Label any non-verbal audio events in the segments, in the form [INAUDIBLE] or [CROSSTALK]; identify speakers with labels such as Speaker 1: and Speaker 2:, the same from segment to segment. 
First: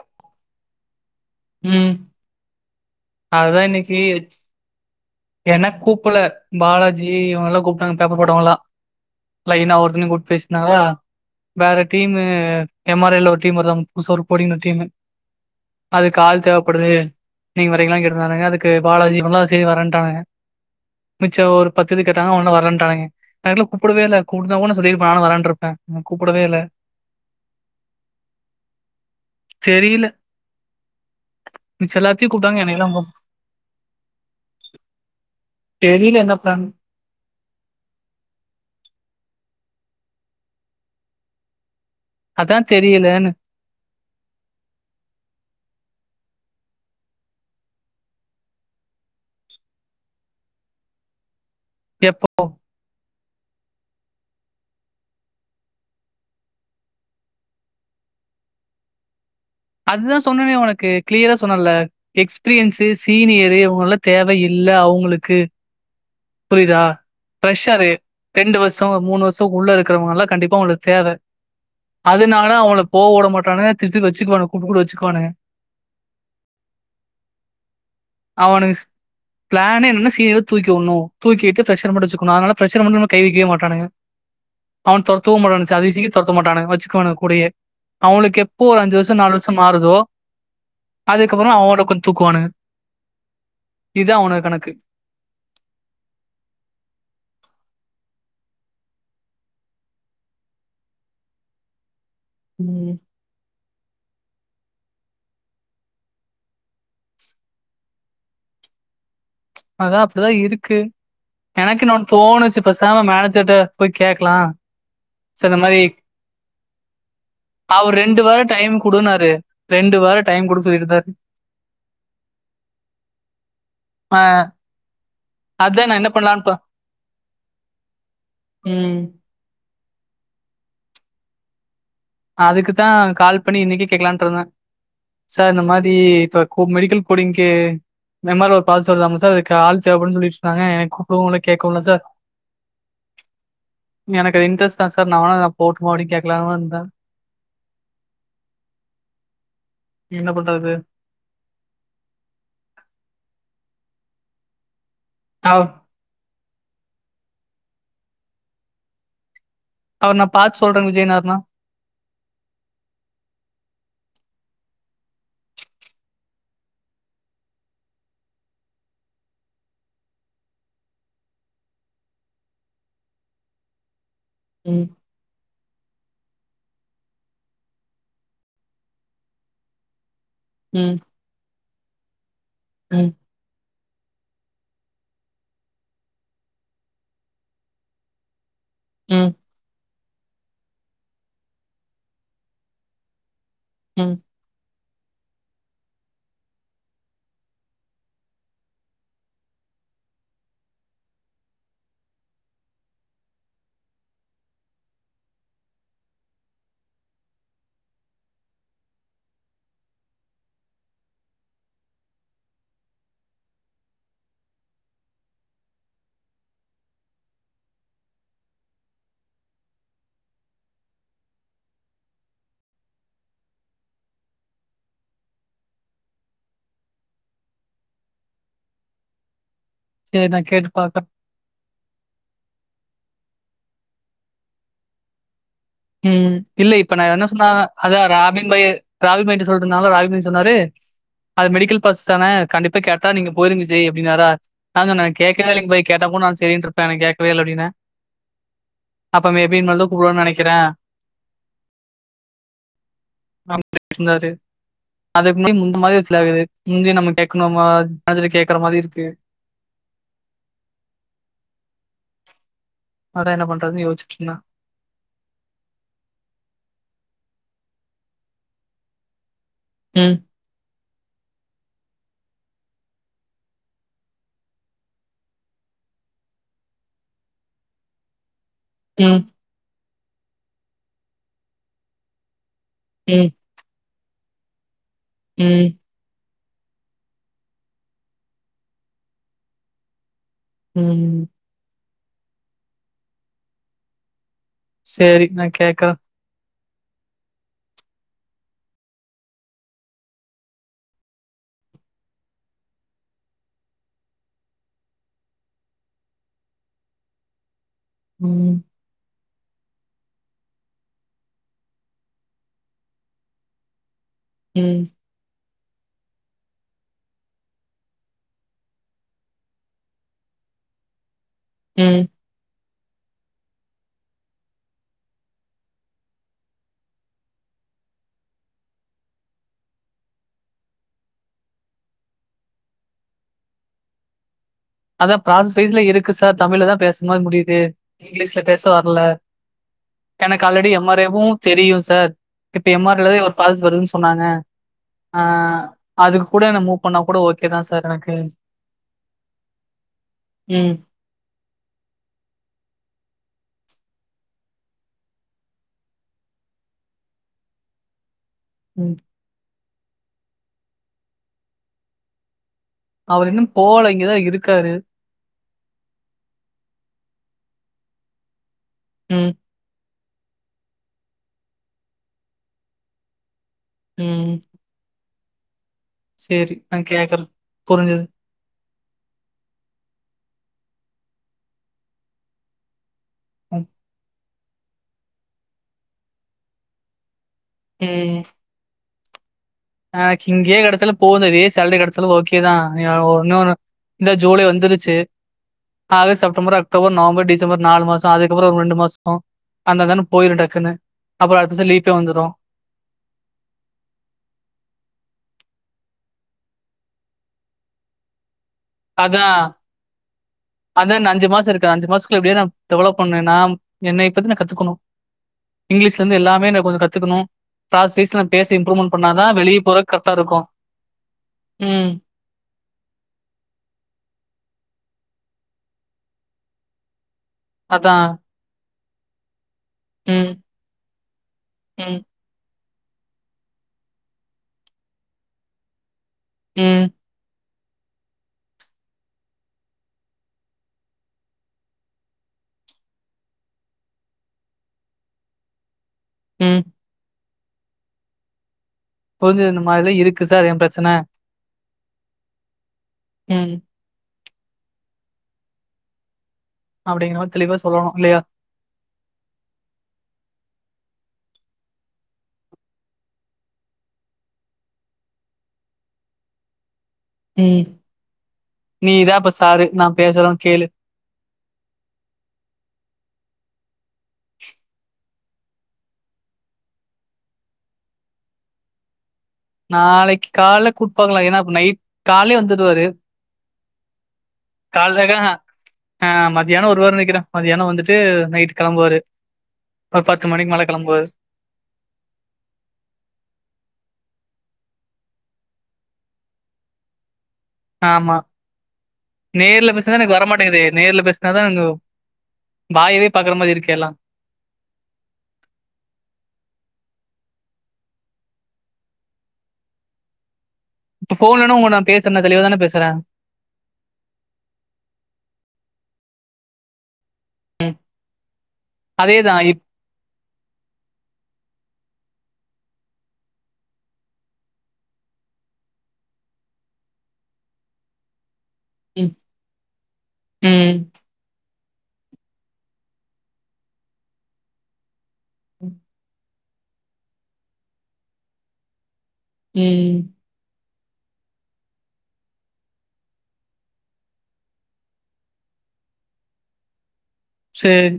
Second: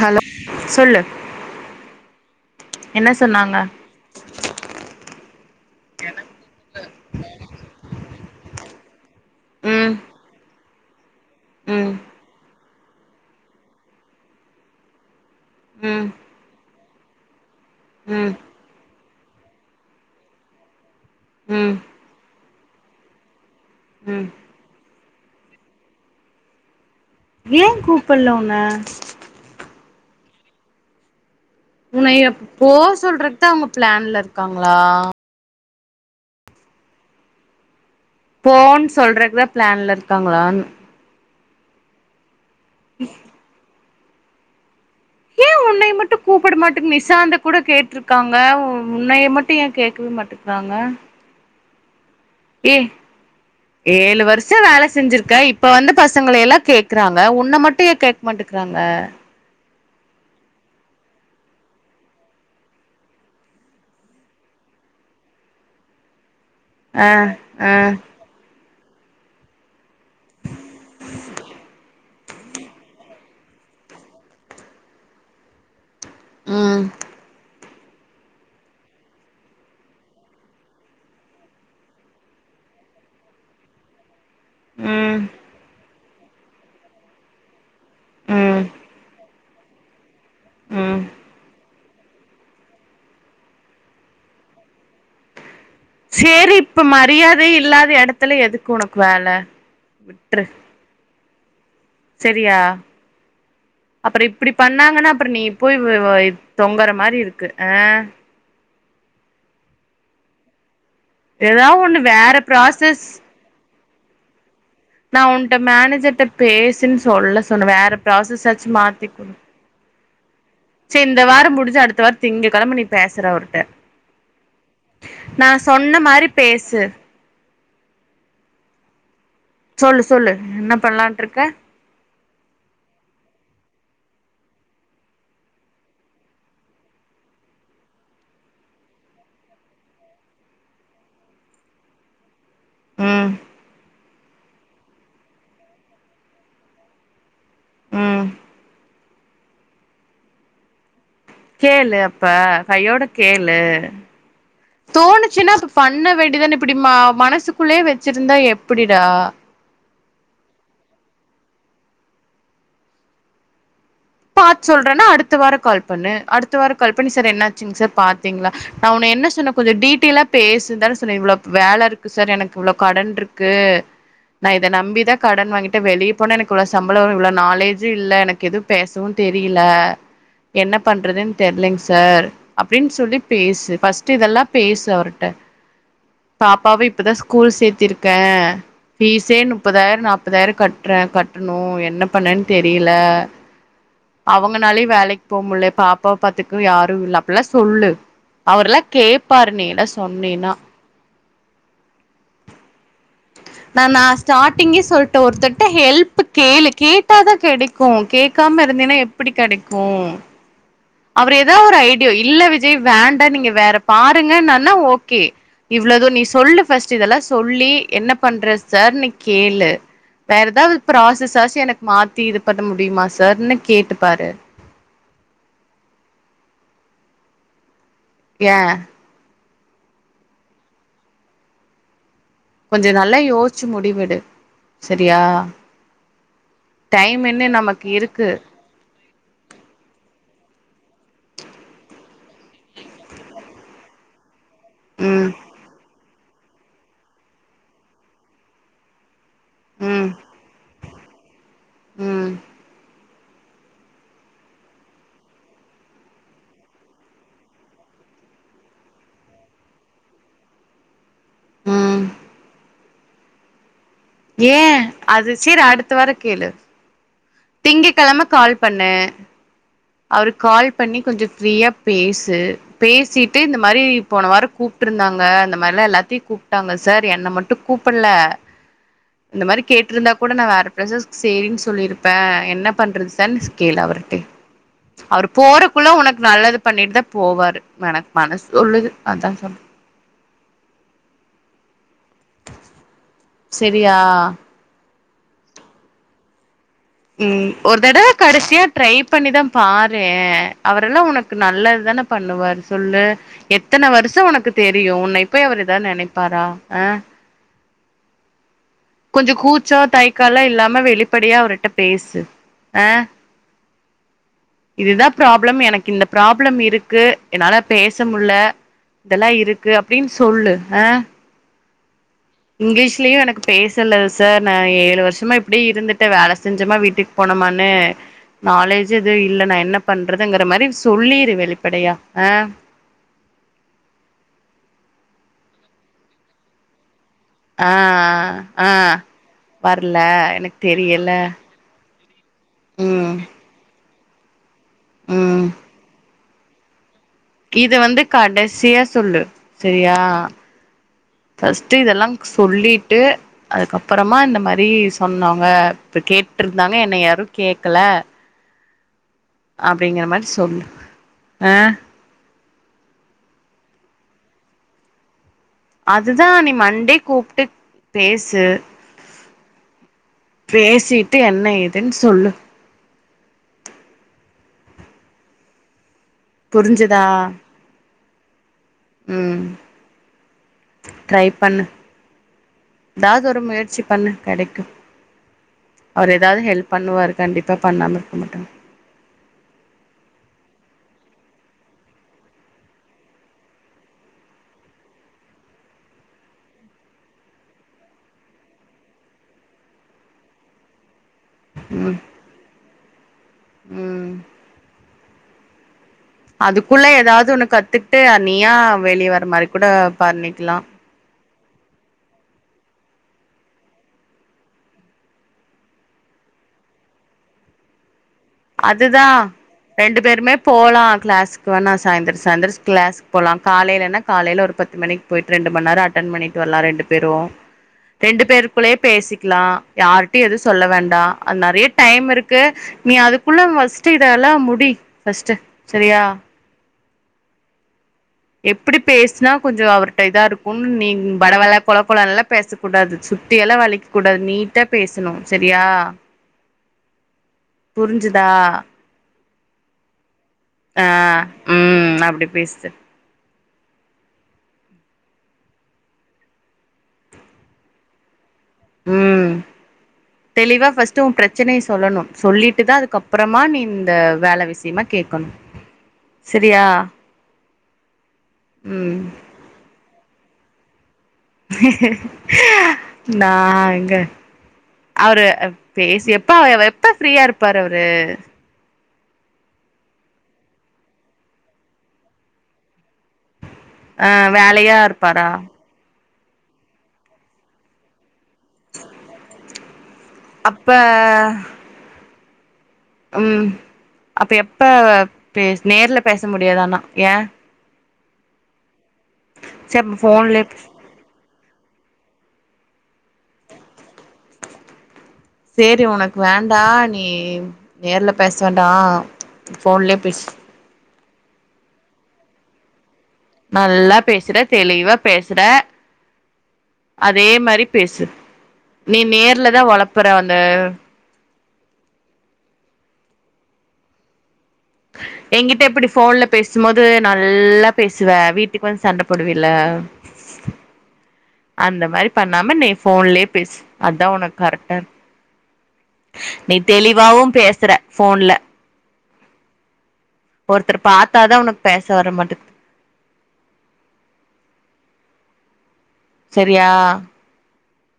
Speaker 1: Hello சொல்லு
Speaker 2: உம்
Speaker 1: என்ன சொன்னாங்க
Speaker 2: அதான் இன்னைக்கு என்ன கூப்பட்ல பாலாஜி இவங்கல்லாம் கூப்ட்டாங்க பேப்பர் போட்டவங்களாம் லைனா
Speaker 1: ம்
Speaker 2: ஒவ்வொருத்தனயு கூப்ட்டு பேசனாங்களா வேற
Speaker 1: ம்
Speaker 2: டீமு எம்ஆர்ல ஒரு டீம் வருதான் புதுசா ஒரு போடிங்க டீமு
Speaker 1: ம்
Speaker 2: அதுக்கு ஆள் தேவைப்படுது நீங்க வரீங்களா
Speaker 1: ம்
Speaker 2: கேட்டுறந்தானுங்க அதுக்கு பாலாஜி இவல்லாம் சரி வர மிச்ச ஒரு
Speaker 1: ம்
Speaker 2: பத்துது கேட்டாங்க அவனுங்க வரன்டாங்க தெரில கூப்பிடவேல்ல
Speaker 1: ம்
Speaker 2: கூபிட்டா கூட நாசொல்லிருப்பேன் நானு வரேன்னுருப்பேன் கூப்பிடவேல்ல
Speaker 1: ஏன் கூப்பல உன்ன
Speaker 2: தெரியில
Speaker 1: உனய போக சொல்றத்தான் அவங்க பிளான்ல இருக்காங்களா
Speaker 2: தெரியில என்ன பிளான்
Speaker 1: போன்னு சொல்றக்குதா பிளான்ல இருக்காங்களான்
Speaker 2: அதான் தெரியலன்னு
Speaker 1: ஏன் உனய மட்டும் கூப்பிட மாட்டேங்க நிசாந்த கூட கேட்டுருக்காங்க உன்னைய மட்டும் ஏன் கேக்கவே மாட்டேக்கறாங்க
Speaker 2: எப்போ
Speaker 1: ஏ ஏழு வருஷம் வேல செஞ்சிருக்க இப்ப வந்து பசங்கள எல்லாம் கேக்குறாங்க உன்ன மட்டும் ஏ கேட்க மாட்டேக்கறாங்க
Speaker 2: அதுதான் சொன்னனே உனக்கு கிளியரா சொன்னல எக்ஸ்பீரியன்ஸு சீனியரு இவங்க எல்லாம் தேவ இல்ல அவங்களுக்கு புரிதா
Speaker 1: ஆ
Speaker 2: ப்ரெஷரு
Speaker 1: ஆ
Speaker 2: ரெண்டு வருச வருஷ மூணு வருஷ உள்ள இருக்கு க்கிறவங்க எல்லாம் கண்டிப்பா அவங்களுக்கு தேவ அதுனால அவங்கள போக விட மாட்டானுக திருப்பி வச்சுக்குவானும் கூப்ட்டு கூப்ட்டு வச்சுக்குவானுக
Speaker 1: உம்
Speaker 2: அவனுங்க பிளானே என்னன்னா சீனியர தூக்கி விடணும் தூக்கிட்டு ஃப்ரஷர மட்டு வச்சுக்கணும் அதனால ஃப்ரஷர மட்டும் கைவைக்கவே மாற்றானுக அவன்
Speaker 1: ம்
Speaker 2: தொரத்தவும் மாட்டானுக சதீசுக்கு தொரத்தவு மாட்டானுங்க வச்சுக்குவாணு கூடயே அவங்களுக்கு
Speaker 1: ம்
Speaker 2: எப்போ ஒரு அஞ்சு வருஷம் நாலு வருஷம் மாறுதோ
Speaker 1: ம்
Speaker 2: அதுக்கப்புறம் அவனோட கொஞ்சம் தூக்குவானுக இதான் அவனுவ கணக்கு
Speaker 1: சேரி இப்ப மரியாதை இல்லாத இடத்துல எதுக்கு உனக்கு வேல விட்டுரு சரியா
Speaker 2: ம்.
Speaker 1: அப்புறம் இப்படி பண்ணாங்கன்னா அப்புறம் நீ போய் தொங்குற மாதிரி இருக்கு அஹ்
Speaker 2: அதான் அப்படிதான் இருக்கு
Speaker 1: ஏதா
Speaker 2: எனக்கு
Speaker 1: ஒண்ணு
Speaker 2: இன்னொன்னு
Speaker 1: வேற
Speaker 2: தோணுச்சு பேசாம மேனேஜர்ட்ட போய் கேக்கலாம்
Speaker 1: நான் உன்ட்ட மேனேஜர்ட்ட பேசுன்னு சொல்ல சொன்னேன் வேற
Speaker 2: அவரு வாரம் டைம்
Speaker 1: ப்ராசஸ்ச்சும்
Speaker 2: குடுன்னாரு.
Speaker 1: மாத்திக்கணும்
Speaker 2: வாரம் டைம் குடுக்க
Speaker 1: சரி
Speaker 2: சொல்லிருந்தாரு.
Speaker 1: இந்த வாரம் முடிஞ்சு அடுத்த வாரம் திங்க கிழம நீ பேசுற அவிர்ட்ட
Speaker 2: அ
Speaker 1: நான் சொன்ன மாதிரி பேசு
Speaker 2: உம்
Speaker 1: சொல்லு சொல்லு என்ன பண்ணலான்ட்டு இருக்க
Speaker 2: அதுக்குதான் கால் பண்ணி இன்னைக்கே கேக்கலான்ட்டு இருந்தேன் சார் இந்த மாரி இப்ப கூப் மெடிக்கல் கோடிங்க்கு இந்த மாரி ஒரு பதில் சொல்லலாம்ல சார் அதுக்கு ஆள் தேவைப்படும்னு சொல்லிட்டு இருந்தாங்க என்னை கூப்பிடவும் இல்லை கேட்கவும் இல்லை சார்
Speaker 1: ம்
Speaker 2: எனக்கு அது இன்ட்ரஸ்ட் தான் சார் நான் வேணும்னா போகட்டுமா அப்படினு கேக்கலானு இருந்தேன்
Speaker 1: ம்
Speaker 2: என்ன பண்றது
Speaker 1: கேளு அப்ப கையோட கேளு தோணுச்சுன்னா
Speaker 2: அவ்
Speaker 1: அப்ப பண்ண வேண்டியதானே இப்படி ம மனசுக் க்குள்ளேயே வச்சிட்ருந்தா எப்படிடா
Speaker 2: அவர் நான் பார்த்து சொல்றேன் விஜய்னார்னா
Speaker 1: பார்த்து சொல்றேன்னா அடுத்த வாரம் கால் பண்ணு அடுத்த வாரம் கால் பண்ணி சார் என்னாச்சுங்க சார் பாத்தீங்களா நான் உன்னை என்ன சொன்னேன் கொஞ்சம் டீட்டெயிலா பேசுடான்னு சொன்னேன் இவ்வளவு வேலை இருக்கு சார் எனக்கு இவ்வளவு கடன் இருக்கு நான் இதை
Speaker 2: ம்,
Speaker 1: நம்பிதான் கடன் வாங்கிட்டு ட்டு வெளிய போனா எனக்கு இவ்வளவு சம்பளம் இவ்வளவு நாலேஜு இல்லை எனக்கு எதுவும் பேசவும் தெரியலை என்ன
Speaker 2: ம்,
Speaker 1: பண்றதுன்னு தெரிலைங்க சார் அப்படின்னு
Speaker 2: ம்,
Speaker 1: சொல்லி பேசு ஃபர்ஸ்ட் ட்டு இதெல்லா பேசு அவருட்ட பாப்பாவு இப்பதா ஸ்கூல் சேத்திருக்க
Speaker 2: ம்,
Speaker 1: ஃபீஸே நுப்பதாயர நாப் பதாயர கட்றே கட்டுணு என்ன பண்ணன் தெரில
Speaker 2: ம்.
Speaker 1: அவங்கனாலயு வேலைக் போக முடில பாப்பாவ பாத்துக்கவு யாரு இல்ல அப்பில்லா சொல்லு அவர்ல்லா கேப்பாரு நீ எல்லா சொன்னின்னா நா நா ஸ்டார்ட்டிங்கே சொல்ட்ட ஒருத்தர்ட்ட ஹெல்ப் கேளு கேட்டாதா கெடைக்கு கேக்காம இருந்தின்னா எப்புடி கெடைக்கு அவரு எதோ ஒரு ஐடியோ இல்ல விஜய் வேண்டா நீங்க வேற பாருங்கன்னான்னா ஓகே இவ்ளோ து நீ சொல்லு ஃபர்ஸ்ட்டு இதெல்லா சொல்லி என்ன பண்றது சார்னு கேளு வேற எதாவுது ப்ராசஸ் ஆச்சி எனக்கு மாத்தி இது பண்ண முடியுமா சார்னு கேட்டு பாரு ஏ
Speaker 2: சேரி நா கேட்டு பாக்கற
Speaker 1: கொஞ்ச நல்லா யோசிச்சு முடிவெடு செரியா
Speaker 2: ம் இல்ல இப்ப நா என்ன சொன்னா
Speaker 1: நமக்கு
Speaker 2: அதா
Speaker 1: இருக்கு
Speaker 2: ராபின் பாயி ராபின் பாயிட்ட சொல்ட்டனால ராபின் பாய் சொன்னாரு அது மெடிக்கல் பாஸ் தான கண்டிப்பா கேட்டா நீங்க போயிருங்க விஜய் அப்டின்னாரா நா சொன்னே
Speaker 1: ம்
Speaker 2: கேக்கவே இல்லைங் பாய் கேட்டா கூட நா செரின்ட்ருப்ப என கேக்கவே இல்ல அப்டின்ன அப்ப மே பி இனிமேல்தா
Speaker 1: ம்
Speaker 2: கூப்புடுவானு நெனைக் க
Speaker 1: ம்
Speaker 2: ஆமா வச்சிருந்தாரு அதுக்கு முன்னாடி முந்து மாதிரி இல்லை அவரு முந்தி நம்ம கேட்கணுமா கேக்குற மாதிரி இருக்கு
Speaker 1: ம்
Speaker 2: அதான் என்ன பண்றதுன்னு யோசி
Speaker 1: ஏன் அது சேரி அடுத்த வார கேளு திங்கக்கெழம கால் பண்ணே
Speaker 2: ம்,
Speaker 1: அவருக்கு கால் பண்ணி கொஞ்சோ ஃப்ரீயா பேசு பேசிட்டு இந்த மாரி போன வார கூப்ட்டுருந்தாங்க அந்த மாதிரிலா எல்லாத்தையு கூப்ட்டாங்க சார் என்னை மட்டு கூப்பிட்ல
Speaker 2: ம்,
Speaker 1: இந்த மாதிரி கேட் இருந்தா கூட நா வேற ப்ரஸ்சஸ்க் சேரின்னு சொல்லிருப் ப்ப என்ன பண்றது
Speaker 2: ம்,
Speaker 1: சன் ஸ்கேல் அவர ட்டு அவரு
Speaker 2: ம்,
Speaker 1: போறக்குள்ள உனக்கு நல்லது பண்ணிட்டு தா போவாரு எனக் மனசு சொல்லுது அதா சொன்ன
Speaker 2: உம்
Speaker 1: செரியா
Speaker 2: சேரி நா கேக்குற
Speaker 1: ம் ஒரு தடவ கடைசியா ட்ரை பண்ணிதா பாரே அவரெல்லா உனக்கு நல்லது தான பண்ணுவாரு சொல்லு எத்தன வருஷோ உனக்கு தெரியு உன்னைய போய் அவர் எதாவது நெனைப்பாரா ஆ
Speaker 2: ம்
Speaker 1: கொஞ்சோ கூச்சோ தையக்கலா இல்லாம வெளிப்படியா அவருட்ட பேசு ஆ
Speaker 2: ம்,
Speaker 1: இதுதா ப்ராப் ப்ளம் எனக்கு இந்த ப்ராப்ளம் இருக்கு என்னால பேசமுல்ல இதெல்லா இருக்கு அப்டின்னு சொல்லு ஆ
Speaker 2: ம்
Speaker 1: இங்கிலீஷ்லியு எனக்கு பேசல சார் நா ஏழு வருஷமா இப்டியே இருந்துட்டே வேல செஞ்சோம விட்டுக்கு போனோமான்னு நாலேஜ் எதுவு இல்ல நா என்ன பண்றதுங்கிற மாரி சொல்லிரு வெளிப்படையா ஆ
Speaker 2: அதா ப்ராசஸ் வைஸ்ல இருக்கு சார் தமிழ்ல தா பேஸ் ம முடியுது
Speaker 1: ஆ
Speaker 2: இங்கிலீஷ்ல பேச
Speaker 1: ஆ
Speaker 2: வரல
Speaker 1: வர்ல
Speaker 2: எனக்கு ஆல்ரெடி எம் ஆர்
Speaker 1: தெரியல
Speaker 2: ஐவு தெரியு சார் இப்ப எம் ஆர்
Speaker 1: ம்
Speaker 2: ஐலவே ஒரு [UNINTELLIGIBLE] வருதுங்க சார் சொன்னாங்க ஆ அதுக் கூட நம்மோ
Speaker 1: இத வந்து கடைசியா சொல்லு செரியா
Speaker 2: ம்,
Speaker 1: ஃபஸ்ட்டு இதெல்லா சொல்லிட்டு அதுக்கப்பறமா இந்த மாரி சொன்னாங்க இப்ப கேட்டிருந்தாங்க என்னைய யாரு கேக்கல
Speaker 2: ம்
Speaker 1: அப்டிங்கற மாரி சொல்லு ஆ
Speaker 2: அவரு இன்னு போல இங்கதா இருக்காரு
Speaker 1: அதுதா நீ மண்டே கூப்ட்டு பேசு
Speaker 2: உம்
Speaker 1: பேசிட்டு என்ன ஏதுன்னு சொல்லு
Speaker 2: ம் ம் செரி நா
Speaker 1: புரிஞ்சுதா
Speaker 2: கேக்குறே புரிஞ்சிது
Speaker 1: ம் ட்ரை பண்ணு எதாது ஒரு
Speaker 2: ம்,
Speaker 1: முயற்சி பண்ணு கெடைக் கு அவர் ஏதாவது ஹெல்ப் பண்ணுவாரு கண்டிப்பா பண்ணாம இருக்க
Speaker 2: ம்.
Speaker 1: மாட்டாங்
Speaker 2: எனக்கு இங்கேயே கெடச்சாலு போது இதே சாலரி கெடச்சாலு ஓகேதா [UNINTELLIGIBLE] இன்னொரு இந்த ஜூலை வந்துருச்சு August September October November December நாலு மாசோ அதுக்கப்புறோ ஒரு ரெண்டு மாசோ அந்தாஅந்தானே போயிரு டக்குனு அப்றோ அடுத்த வருசோ லீவுக்கே
Speaker 1: ம்
Speaker 2: வந்துறு
Speaker 1: ம் அதுக்குள்ள எதாவது ஒன்னு கத்துக்ட்டு நீயா வெளிய வர்ர மாரி கூட பாரு நீ
Speaker 2: அத இன்னு அஞ்சு மாசோ இருக்குற அஞ்சு மாசத்துக்குள்ள எப்டியா நா டெவலப் பண்னு நா என்னை பத்தி கத்துக்கணு இங்கிலீஷ்லந்து எல்லாமே கொஞ்சோ கத்துக்கணு கிளாஸ் வைஸ்ல
Speaker 1: அதுதா ரெண்டு பேருமே
Speaker 2: இருக்கும்.
Speaker 1: போலா கிளாஸுக்கு வேணா
Speaker 2: ம்.
Speaker 1: சாயந்தரோ சாயந்திரோ கிளாஸ்கு போலா காலையிலனா காலையில ஒரு பத்து மணிக்கு போயிட்டு ரெண்டுமண் நேரோ அட்டன் பண்ணிட்டு வர்லா ரெண்டு பேரு
Speaker 2: அதான்.
Speaker 1: ரெண்டு பேருக்குள்ளயே பேசிக்கலா யாரிட்டையு
Speaker 2: ம்,
Speaker 1: எது சொல்ல வேண்டா அது நெறய
Speaker 2: ம்,
Speaker 1: டைம் இருக்கு நீ அது குள்ள ஃபஸ்ட் இதெல்லா முடி ஃபஸ்ட் செரியா
Speaker 2: உம்
Speaker 1: எப்டி பேசினா கொஞ்சோ அவர்ட்ட இதா இருக்குனு நீ வழவழ கொல கொல கொலன்னுல்லா பேச கூடாது சுத்தி எல்லா வளைக்க கூடாது நீட்டா பேசணு செரியா
Speaker 2: உம்
Speaker 1: புரிஞ்சுதா
Speaker 2: புரிஞ்சுதுருந்த மாரி இருக்கு சார் எ
Speaker 1: ஆ
Speaker 2: பிரச்சன
Speaker 1: ம் அப்டி பேசு
Speaker 2: அப்படிங்கிற‌‌ மாரி தெளிவா சொல்லணு இல்லயா
Speaker 1: உம் தெளிவா ஃர்ஸ்ட் உன் பிரச்சனைய சொல்லணு சொல்லிட்டுதா அதுக்கப்புறமா நீ இந்த வேல விஷியமா கேட்கணு செரியா
Speaker 2: உம் நீதா இப்ப சாரு நா பேசுறோ கேளு
Speaker 1: நா எங்க அவரு பேசி எப்ப எப்ப ஃப்ரீயா இருப்பாரு அவரு
Speaker 2: நாளைக்கு காலைல கூப்ட்டு பாக்கலா ஏனா இப்ப நைட் காலையே வந்துடுவாரு
Speaker 1: அஹ் வேலையா இருப்பாரா
Speaker 2: ஆஹ் மதியானோ வருவார்னு நெனைக்கிற மதியானோ வந்துட்டு நைட் கிளம்புவாரு ஒரு பத்து மணிக்கு மேல
Speaker 1: அப்ப
Speaker 2: கிளம்புவாரு
Speaker 1: உம் அப்ப எப்ப பேஸ் நேர்ல பேச முடியாது ஆனா ஏ
Speaker 2: ஆமா நேர்ல
Speaker 1: சரி அப்ப
Speaker 2: பேசினா எனக்கு
Speaker 1: ஃபோன்லயே
Speaker 2: வரமாட்டேங்குதே நேர்ல பேசு அதா அங்க வாயவே பாக்குற மாரி இருக்கூ எல்லா
Speaker 1: சரி உனக்கு வேண்டா நீ நேர்ல பேச வேண்டா போன்லயே பேசு
Speaker 2: இப்ப போன்லனா உன் கூட நா பேசற தெளிவாதானே பேசுற
Speaker 1: நல்லா பேசற தெளிவா பேசற அதே மாரி பேசு நீ
Speaker 2: அதேதான் இப்
Speaker 1: நேர்லதா உளப்பற அந்த எங்கிட்ட இப்பிடி ஃபோன்ல பேசும்போது நல்லா பேசுவ வீ ட்டுக் வந் சண்ட
Speaker 2: ம்,
Speaker 1: போடுவ இல்ல
Speaker 2: ம்,
Speaker 1: அந்த மாரி பண்ணாம நீ ஃபோன்லியே பேசு அத்தா உனுக் கரெக்டா இரு
Speaker 2: உம்
Speaker 1: நீ தெளிவாவும் பேசற ஃபோன்ல
Speaker 2: உம்
Speaker 1: ஒருத்தர பாத்தாதா உனக் பேச வர மாட்டக்து சரியா
Speaker 2: சேரி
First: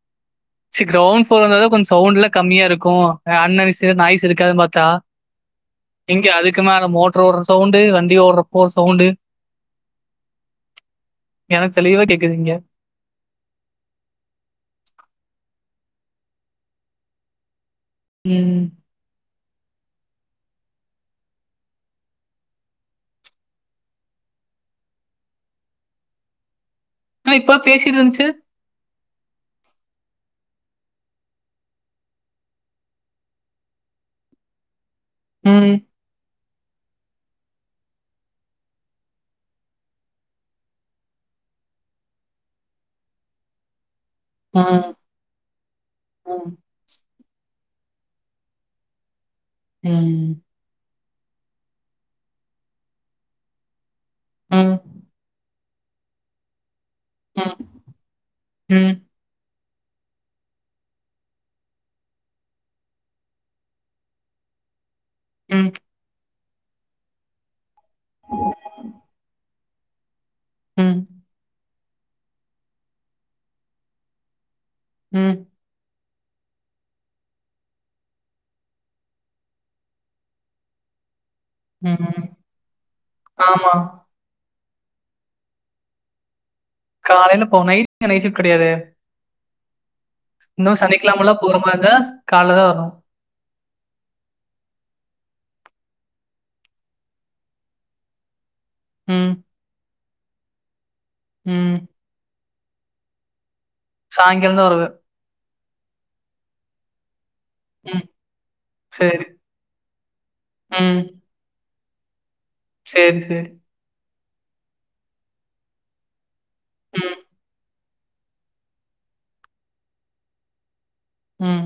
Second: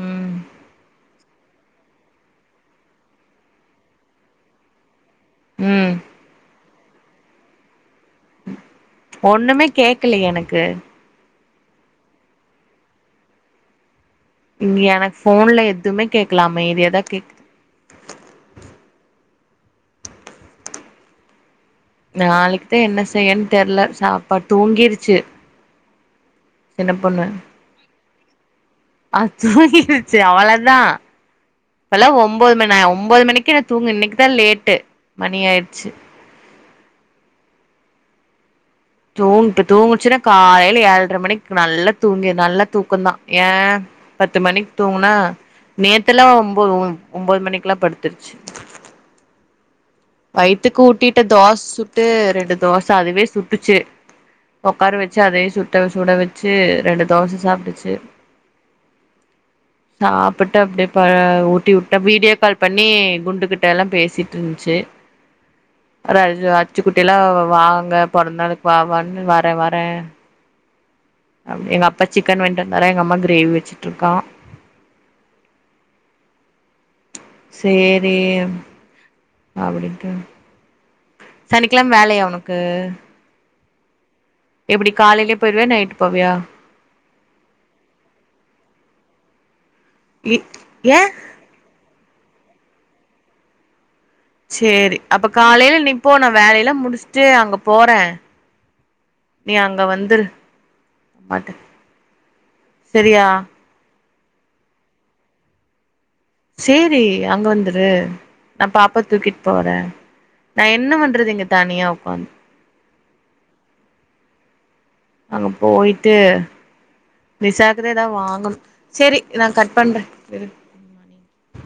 Speaker 1: ம்
Speaker 2: ச கிரௌண் ப்ளோர்ரா இருந்தாதா கொஞ்ச சவுண்ட்ல்லா கம்மியா இருக்கு அ அன்நெச நாய்ஸ் இருக்காதுன் பாத்தா
Speaker 1: ம்
Speaker 2: இங்க அதுக்கு க்கு மேல மோட்ரு ஒட்ற சவுண்ட்டு வ
Speaker 1: ஒன்னுமே கேக்கல எனக்கு
Speaker 2: எனக் தெளிவா கேக்குது இங்க
Speaker 1: இங்க எனக் ஃபோன்ல எதுமே கேக்ல அமைதியாதா கேக்குது
Speaker 2: உம்
Speaker 1: நாளைக்த்தா என்ன செய்யன் தெர்ல சாப்பா தூங்கிருச்சு
Speaker 2: அ இப்ப பேசிட்டு இருஞ்ச்சு
Speaker 1: அ தூங்கிடுச்சு அவ்ளதா இப்பல்லா ஒம்பது ம நா ஒம்பது மணிக்கே‌ ந தூங்கு இன்னிக்கு தா லேட்டு
Speaker 2: ம்.
Speaker 1: மணியாய்ட்ச்சு தூங்ட்டு தூங்குச்சுனா காலையில ஏழ்ரை மணிக்கு நல்லா தூங்கி நல்லா தூக்கந்தா ஏ பத்து
Speaker 2: ஆ.
Speaker 1: மணிக் தூங்குனா நேத்தலா
Speaker 2: ம்.
Speaker 1: ஒம்போது ஒ ஒன்போது மணி லாப்படுத்துருச்சு
Speaker 2: ம்.
Speaker 1: வய்த்துக்கு ஊட்டிட் ட்ட தோஸ் சுட்டு ரெண்டு தோசை அதுவே சுட்டுச்சு
Speaker 2: ம்.
Speaker 1: ஒக்காார வெச்சு அதயே சு ட்டத சுட வெச்சு ரெண்டு தோச
Speaker 2: ம்.
Speaker 1: சாப்டுச்சு
Speaker 2: ம்.
Speaker 1: சாப்புட்டு அப்டே ப்ப ஊட்டி உட்ட வீடியோ கால் பண்ணி குண்டுகிட்ட எல்லா பேசிட்ருஞ்ச்சு
Speaker 2: உம்
Speaker 1: அத் அச்சுக்குட்டியெல்லா வா ங்க பொறந்த நாளுக் வா வான்னு வர வர ரே
Speaker 2: உம்
Speaker 1: எங்க அப்பா சிக்கன் வாய்ங்ட்டு வந்தாரா இருந்தாரா எங்க அம்மா கிரேவி வெச்சுட்ருக்கா
Speaker 2: உம்
Speaker 1: சேரி அப்டின்ட்டு சனிக்கெழம வேலயா
Speaker 2: ம்.
Speaker 1: உனக்கு
Speaker 2: [INAUDIBLE]
Speaker 1: எப்டி காலைலே போயிடுவியா நைட்டு போவியா
Speaker 2: காலையில போ நைட்டு ங்க நைட் ஷிஃப்ட் கெடையாது
Speaker 1: இ
Speaker 2: இன்னு
Speaker 1: ஏ
Speaker 2: சனிக்கெழமலா போற மாரி [UNINTELLIGIBLE] கால்ல தா வரு
Speaker 1: சேரி அப்ப காலைல நீ போ நா வேலைலா முடிச்சுட்டு அங்க போறே
Speaker 2: ம்,
Speaker 1: நீ அங்க வந்து துரு
Speaker 2: ம்
Speaker 1: செரியா
Speaker 2: சாயங்கால தா வருவே
Speaker 1: சேரி அங்க வந்துரு
Speaker 2: ம்,
Speaker 1: நா பாப்பா
Speaker 2: சரி.
Speaker 1: தூக்கிட் போறே நா என்ன பண்றது இங்க தனியா [INAUDIBLE]
Speaker 2: சேரி சேரி
Speaker 1: அங்க போயிட்டு
Speaker 2: ம்,
Speaker 1: விசா தா வாங்கணு சேரி நா கட் பண்றே
Speaker 2: ம்